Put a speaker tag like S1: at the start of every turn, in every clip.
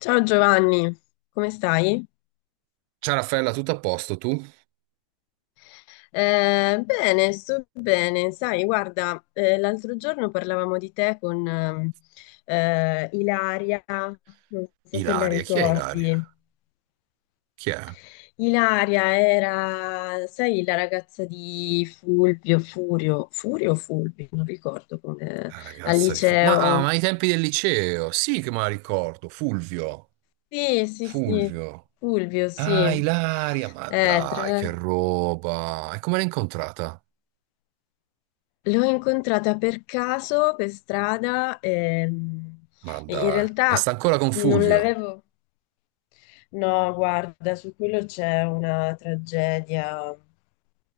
S1: Ciao Giovanni, come stai?
S2: Ciao Raffaella, tutto a posto tu?
S1: Bene, sto bene. Sai, guarda, l'altro giorno parlavamo di te con Ilaria, non so se la
S2: Ilaria, chi è Ilaria?
S1: ricordi.
S2: Chi è?
S1: Ilaria era, sai, la ragazza di Fulvio, Furio, Furio o Fulvio, non ricordo come,
S2: La
S1: al
S2: ragazza di Fulvio. Ma
S1: liceo.
S2: ai tempi del liceo, sì che me la ricordo, Fulvio,
S1: Sì, sì, sì,
S2: Fulvio.
S1: Fulvio,
S2: Ah,
S1: sì.
S2: Ilaria, ma
S1: Tra
S2: dai, che
S1: l'altro,
S2: roba. E come l'hai incontrata?
S1: l'ho incontrata per caso, per strada,
S2: Ma
S1: e in
S2: dai, e sta
S1: realtà
S2: ancora con
S1: non
S2: Fulvio?
S1: l'avevo... No, guarda, su quello c'è una tragedia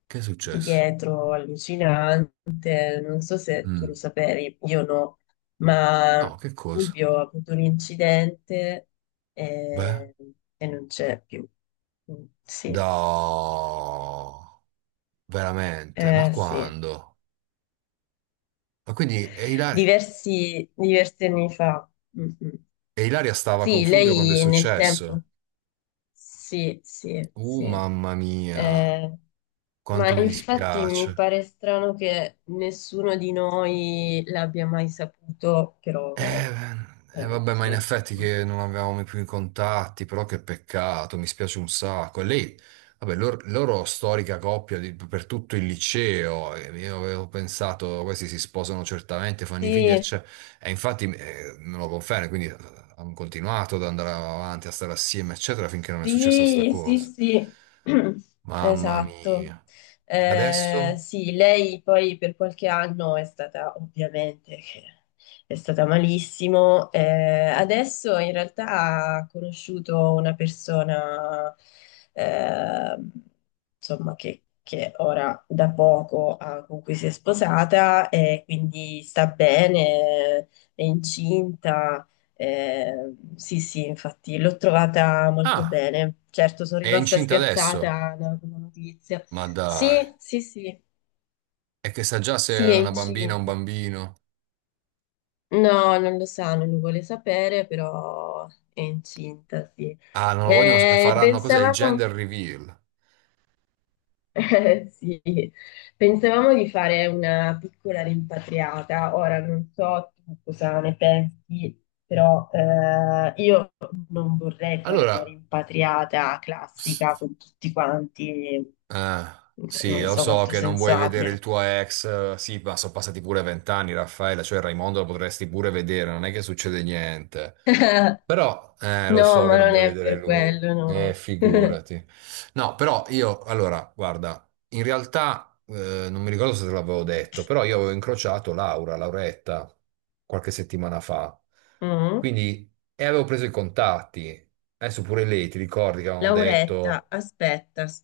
S2: Che è successo?
S1: dietro allucinante, non so se tu lo
S2: Mm.
S1: sapevi, io no, ma
S2: No, che cosa?
S1: Fulvio ha avuto un incidente
S2: Beh,
S1: e, e non c'è più. Mm, sì,
S2: no, veramente, ma
S1: sì,
S2: quando? Ma quindi, e Ilaria,
S1: diversi, diversi anni fa. Mm, mm.
S2: e Ilaria stava con
S1: Sì,
S2: Fulvio quando è
S1: lei nel
S2: successo?
S1: tempo. Sì, sì,
S2: Uh,
S1: sì.
S2: mamma mia,
S1: Eh, ma
S2: quanto mi
S1: infatti mi
S2: dispiace.
S1: pare strano che nessuno di noi l'abbia mai saputo, però
S2: E vabbè, ma in
S1: sì.
S2: effetti che non avevamo mai più i contatti, però che peccato, mi spiace un sacco. E lei, vabbè, loro storica coppia per tutto il liceo, e io avevo pensato, questi si sposano certamente, fanno i figli,
S1: Sì,
S2: eccetera. E infatti me lo conferma, quindi hanno continuato ad andare avanti, a stare assieme, eccetera, finché non è successa sta
S1: sì, sì,
S2: cosa.
S1: sì,
S2: Mamma
S1: esatto.
S2: mia. E adesso?
S1: Sì, lei poi per qualche anno è stata, ovviamente, che è stata malissimo. Adesso in realtà ha conosciuto una persona, eh, insomma, che ora da poco con cui si è sposata e quindi sta bene, è incinta. Sì, sì, infatti l'ho trovata molto
S2: Ah!
S1: bene. Certo, sono
S2: È
S1: rimasta
S2: incinta adesso?
S1: spiazzata da una notizia.
S2: Ma dai,
S1: Sì, sì, sì,
S2: è che sa già se
S1: sì,
S2: è
S1: è
S2: una bambina o un
S1: incinta.
S2: bambino.
S1: No, non lo sa, non lo vuole sapere, però è incinta, sì.
S2: Ah, non lo vogliono e
S1: Eh,
S2: faranno cos'è? Il
S1: pensavamo,
S2: gender reveal.
S1: Sì, pensavamo di fare una piccola rimpatriata. Ora non so tu cosa ne pensi, però io non vorrei fare una
S2: Allora,
S1: rimpatriata classica
S2: s-
S1: con tutti quanti.
S2: ah, sì,
S1: Non
S2: lo
S1: so
S2: so
S1: quanto
S2: che non
S1: senso
S2: vuoi vedere
S1: abbia.
S2: il tuo ex, sì, ma sono passati pure 20 anni, Raffaella, cioè Raimondo lo potresti pure vedere, non è che succede niente. Però, lo
S1: No,
S2: so che
S1: ma
S2: non
S1: non
S2: vuoi
S1: è
S2: vedere
S1: per
S2: lui,
S1: quello, no.
S2: figurati. No, però io, allora, guarda, in realtà, non mi ricordo se te l'avevo detto, però io avevo incrociato Laura, Lauretta, qualche settimana fa.
S1: Mm.
S2: Quindi, e avevo preso i contatti. Adesso pure lei, ti ricordi che avevano
S1: Lauretta,
S2: detto,
S1: aspetta,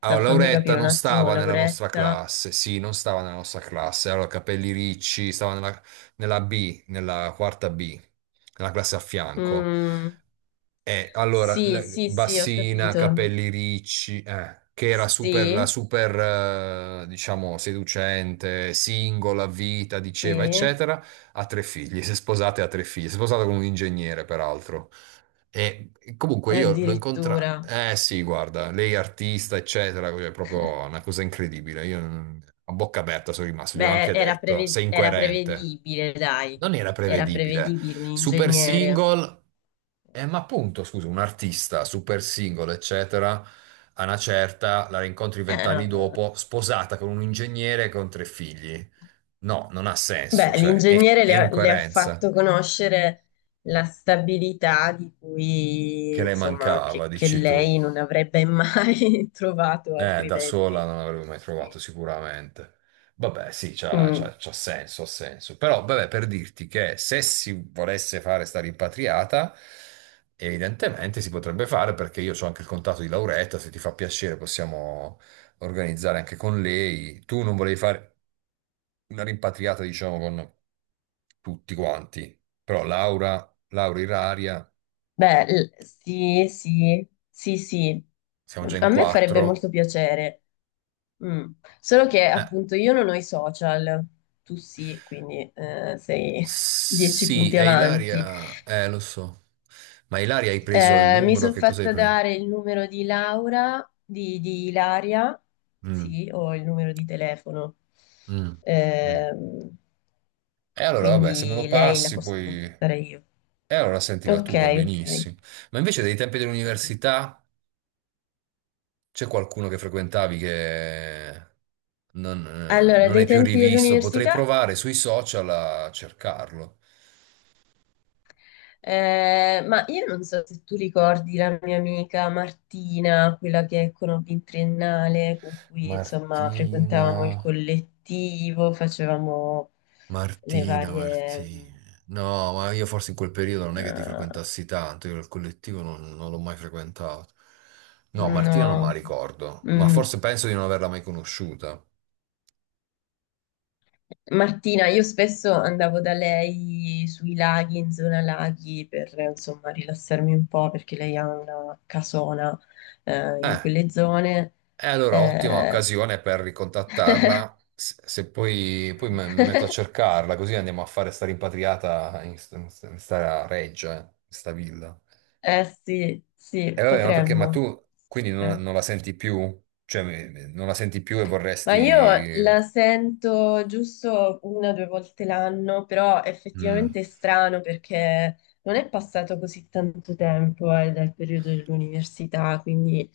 S2: ah,
S1: fammi
S2: Lauretta
S1: capire un
S2: non
S1: attimo,
S2: stava nella nostra
S1: Lauretta.
S2: classe, sì, non stava nella nostra classe, allora capelli ricci, stava nella B, nella quarta B, nella classe a fianco.
S1: Mm,
S2: Allora,
S1: sì, sì, sì, ho
S2: bassina,
S1: capito.
S2: capelli ricci, che era super, la
S1: Sì,
S2: super, diciamo, seducente, singola, vita, diceva,
S1: sì,
S2: eccetera, ha tre figli, si è sposata e ha tre figli, si è sposata con un ingegnere, peraltro. E comunque io l'ho
S1: addirittura.
S2: incontrata, eh sì, guarda, lei è artista, eccetera, cioè, è proprio una cosa incredibile, io a bocca aperta sono rimasto, gliel'ho
S1: Beh,
S2: anche detto, sei
S1: era
S2: incoerente.
S1: prevedibile, dai,
S2: Non era
S1: era
S2: prevedibile.
S1: prevedibile un
S2: Super
S1: ingegnere.
S2: single. Ma appunto, scusa, un artista super singolo, eccetera, a una certa la rincontri
S1: Eh,
S2: 20 anni dopo, sposata con un ingegnere con tre figli. No, non ha senso,
S1: Beh,
S2: cioè è,
S1: l'ingegnere
S2: è
S1: le ha
S2: incoerenza
S1: fatto conoscere la stabilità di cui,
S2: che le
S1: insomma,
S2: mancava,
S1: che
S2: dici tu.
S1: lei non avrebbe mai trovato
S2: Da sola
S1: altrimenti.
S2: non l'avrei mai trovato
S1: Sì.
S2: sicuramente. Vabbè, sì, c'ha
S1: Mm,
S2: c'ha- c'ha senso, ha senso. Però, vabbè, per dirti che se si volesse fare sta rimpatriata, evidentemente si potrebbe fare perché io ho anche il contatto di Lauretta, se ti fa piacere possiamo organizzare anche con lei. Tu non volevi fare una rimpatriata, diciamo, con tutti quanti, però Laura, Laura Iraria,
S1: beh, sì, sì, sì, sì.
S2: siamo già in
S1: A me farebbe
S2: quattro.
S1: molto piacere. Mm. Solo che
S2: Eh,
S1: appunto io non ho i social, tu sì, quindi sei dieci
S2: Sì,
S1: punti
S2: è
S1: avanti.
S2: Ilaria, lo so. Ma Ilaria hai preso il
S1: Mi
S2: numero,
S1: sono
S2: che cosa hai
S1: fatta
S2: preso?
S1: dare il numero di Laura, di Ilaria,
S2: Mm,
S1: sì, ho il numero di telefono.
S2: mm, mm.
S1: Ehm,
S2: E allora, vabbè, se me lo
S1: quindi lei la
S2: passi,
S1: posso
S2: poi.
S1: contattare io.
S2: E allora sentila
S1: Ok,
S2: tu, va
S1: ok.
S2: benissimo. Ma invece dai tempi dell'università c'è qualcuno che frequentavi che non, eh,
S1: Allora,
S2: non hai
S1: dei
S2: più
S1: tempi
S2: rivisto? Potrei
S1: dell'università.
S2: provare sui social a cercarlo.
S1: Ma io non so se tu ricordi la mia amica Martina, quella che conobbi in triennale, con cui insomma frequentavamo il
S2: Martina.
S1: collettivo, facevamo le
S2: Martina,
S1: varie...
S2: Martina. No, ma io forse in quel periodo non è che ti
S1: eh,
S2: frequentassi tanto, io il collettivo non l'ho mai frequentato. No, Martina non me
S1: no,
S2: la ricordo, ma
S1: mm.
S2: forse penso di non averla mai conosciuta.
S1: Martina, io spesso andavo da lei sui laghi, in zona laghi, per insomma rilassarmi un po', perché lei ha una casona in
S2: Eh,
S1: quelle zone.
S2: e allora ottima
S1: Eh,
S2: occasione per ricontattarla, se poi mi metto a cercarla, così andiamo a fare sta rimpatriata in sta reggia, in sta villa.
S1: Eh sì, sì,
S2: E vabbè, ma perché, ma
S1: potremmo.
S2: tu quindi
S1: Eh.
S2: non la senti più? Cioè, non la senti più e
S1: Ma io
S2: vorresti.
S1: la sento giusto una o due volte l'anno, però
S2: Mm.
S1: effettivamente è strano perché non è passato così tanto tempo, dal periodo dell'università, quindi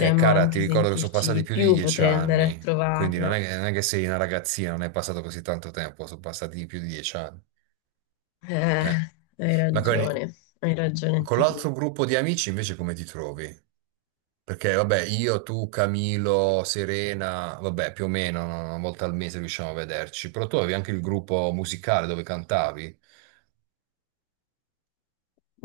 S2: Cara, ti
S1: anche
S2: ricordo che sono
S1: sentirci
S2: passati
S1: di
S2: più di
S1: più,
S2: dieci
S1: potrei andare a
S2: anni, quindi non
S1: trovarla.
S2: è, che non è che sei una ragazzina, non è passato così tanto tempo, sono passati più di 10 anni.
S1: Eh,
S2: Eh.
S1: hai
S2: Ma con,
S1: ragione, hai ragione
S2: con
S1: anche
S2: l'altro
S1: tu.
S2: gruppo di amici invece come ti trovi? Perché vabbè, io, tu, Camilo, Serena, vabbè, più o meno no, una volta al mese riusciamo a vederci, però tu avevi anche il gruppo musicale dove cantavi.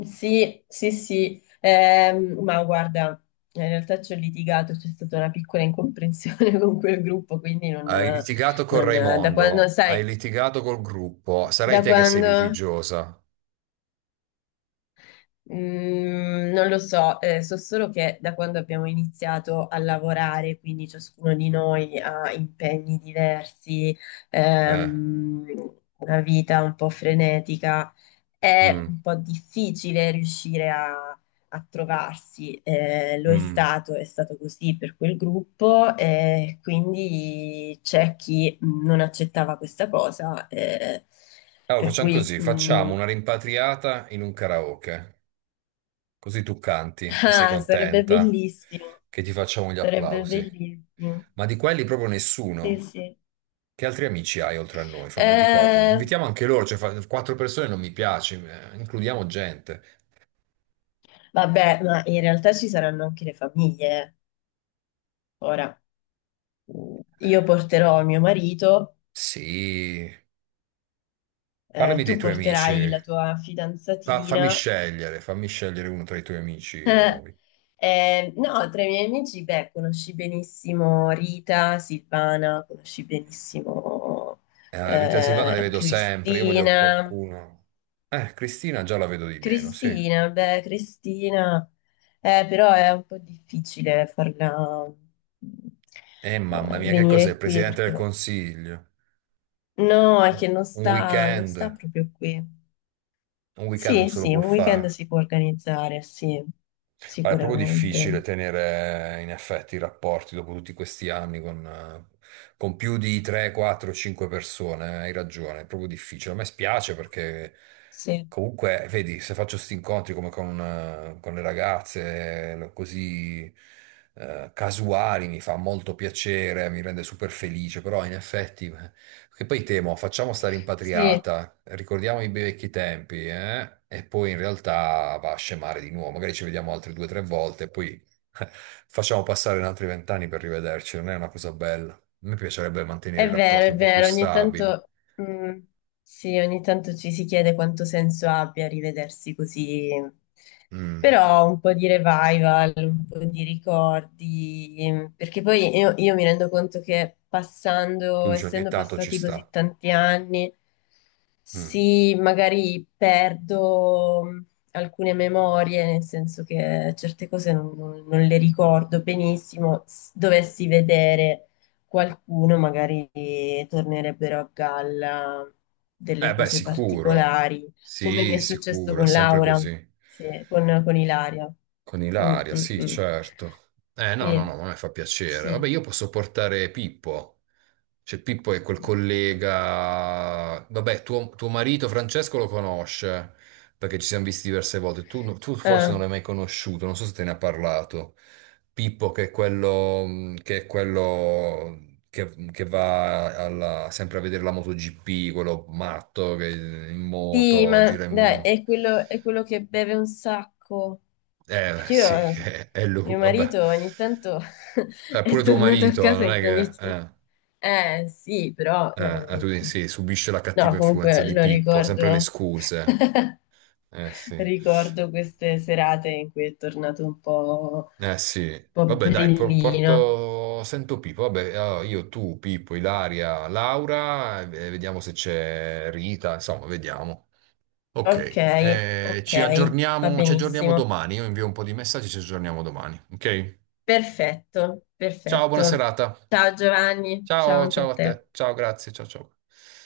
S1: Sì, sì, sì, ma guarda, in realtà ci ho litigato, c'è stata una piccola incomprensione con quel gruppo, quindi
S2: Hai litigato con
S1: da quando,
S2: Raimondo, hai
S1: sai,
S2: litigato col gruppo, sarai
S1: da
S2: te che sei
S1: quando,
S2: litigiosa.
S1: non lo so, so solo che da quando abbiamo iniziato a lavorare, quindi ciascuno di noi ha impegni diversi,
S2: Eh.
S1: una vita un po' frenetica. È
S2: Mm,
S1: un po' difficile riuscire a trovarsi, lo
S2: mm.
S1: è stato così per quel gruppo, e quindi c'è chi non accettava questa cosa,
S2: Allora,
S1: per
S2: facciamo
S1: cui
S2: così, facciamo una rimpatriata in un karaoke, così tu canti e sei
S1: ah, sarebbe
S2: contenta
S1: bellissimo,
S2: che ti facciamo gli
S1: sarebbe
S2: applausi.
S1: bellissimo.
S2: Ma di quelli proprio
S1: Sì,
S2: nessuno.
S1: sì.
S2: Che altri amici hai oltre a noi? Ricordami.
S1: Eh,
S2: Invitiamo anche loro, cioè quattro persone non mi piace, includiamo gente.
S1: vabbè, ma in realtà ci saranno anche le famiglie. Ora, io
S2: Eh,
S1: porterò mio marito,
S2: Sì, parlami
S1: tu
S2: dei tuoi amici.
S1: porterai la tua
S2: Fa-
S1: fidanzatina.
S2: fammi scegliere, fammi scegliere uno tra i tuoi amici nuovi.
S1: No, tra i miei amici, beh, conosci benissimo Rita, Silvana, conosci benissimo
S2: Rita e Silvana le vedo sempre, io voglio
S1: Cristina.
S2: qualcuno. Cristina già la vedo di meno, sì.
S1: Cristina, beh, Cristina, però è un po' difficile farla mm,
S2: Mamma mia, che cos'è?
S1: venire
S2: Il
S1: qui
S2: Presidente del
S1: perché
S2: Consiglio?
S1: no, è che non
S2: Un
S1: sta, non
S2: weekend?
S1: sta proprio qui.
S2: Un weekend non
S1: Sì,
S2: se lo
S1: sì,
S2: può
S1: un
S2: fare.
S1: weekend si può organizzare, sì,
S2: Guarda, è proprio
S1: sicuramente.
S2: difficile tenere in effetti i rapporti dopo tutti questi anni con più di 3, 4, 5 persone. Hai ragione, è proprio difficile. A me spiace perché
S1: Sì,
S2: comunque, vedi, se faccio questi incontri come con le ragazze, così casuali, mi fa molto piacere, mi rende super felice, però in effetti. Che poi temo, facciamo sta
S1: sì.
S2: rimpatriata, ricordiamo i bei vecchi tempi, eh? E poi in realtà va a scemare di nuovo, magari ci vediamo altre due o tre volte, poi facciamo passare un altri 20 anni per rivederci, non è una cosa bella. A me piacerebbe mantenere i rapporti
S1: È
S2: un po' più
S1: vero, ogni
S2: stabili.
S1: tanto, mm, sì, ogni tanto ci si chiede quanto senso abbia rivedersi così,
S2: Mm.
S1: però un po' di revival, un po' di ricordi, perché poi io mi rendo conto che
S2: Tu
S1: passando,
S2: dici ogni
S1: essendo
S2: tanto ci
S1: passati
S2: sta.
S1: così tanti anni,
S2: Mm.
S1: sì, magari perdo alcune memorie, nel senso che certe cose non le ricordo benissimo, dovessi vedere qualcuno magari tornerebbero a galla
S2: Eh
S1: delle
S2: beh,
S1: cose
S2: sicuro.
S1: particolari, come mi è
S2: Sì,
S1: successo
S2: sicuro, è
S1: con
S2: sempre
S1: Laura,
S2: così.
S1: sì, con, Ilaria.
S2: Con
S1: Mm,
S2: Ilaria,
S1: mm,
S2: sì,
S1: mm.
S2: certo. No, no,
S1: Sì,
S2: no, ma a me fa piacere.
S1: sì.
S2: Vabbè, io posso portare Pippo. Cioè, Pippo è quel collega. Vabbè, tuo marito Francesco lo conosce, perché ci siamo visti diverse volte. Tu forse non
S1: Ah,
S2: l'hai mai conosciuto, non so se te ne ha parlato. Pippo, che è quello, è quello che va sempre a vedere la MotoGP, quello matto che in
S1: sì,
S2: moto,
S1: ma
S2: gira in
S1: dai,
S2: moto.
S1: è quello che beve un sacco. Perché
S2: Sì, è lui,
S1: mio
S2: vabbè.
S1: marito ogni tanto è
S2: Pure tuo
S1: tornato a
S2: marito,
S1: casa
S2: non
S1: in
S2: è che.
S1: condizioni...
S2: Eh,
S1: Eh sì, però,
S2: eh, eh, tu dici, sì, subisce la cattiva
S1: no,
S2: influenza
S1: comunque
S2: di
S1: lo
S2: Pippo, sempre le
S1: ricordo...
S2: scuse. Eh sì.
S1: Ricordo queste serate in cui è tornato
S2: Eh sì.
S1: un po'
S2: Vabbè, dai,
S1: brillino.
S2: porto. Sento Pippo. Vabbè, allora, io, tu, Pippo, Ilaria, Laura, e vediamo se c'è Rita, insomma, vediamo.
S1: Ok,
S2: Ok. Eh,
S1: ok,
S2: ci
S1: va
S2: aggiorniamo, ci aggiorniamo
S1: benissimo.
S2: domani. Io invio un po' di messaggi, ci aggiorniamo domani. Ok?
S1: Perfetto,
S2: Ciao, buona
S1: perfetto.
S2: serata.
S1: Ciao Giovanni, ciao
S2: Ciao,
S1: anche a
S2: ciao a
S1: te.
S2: te. Ciao, grazie. Ciao, ciao.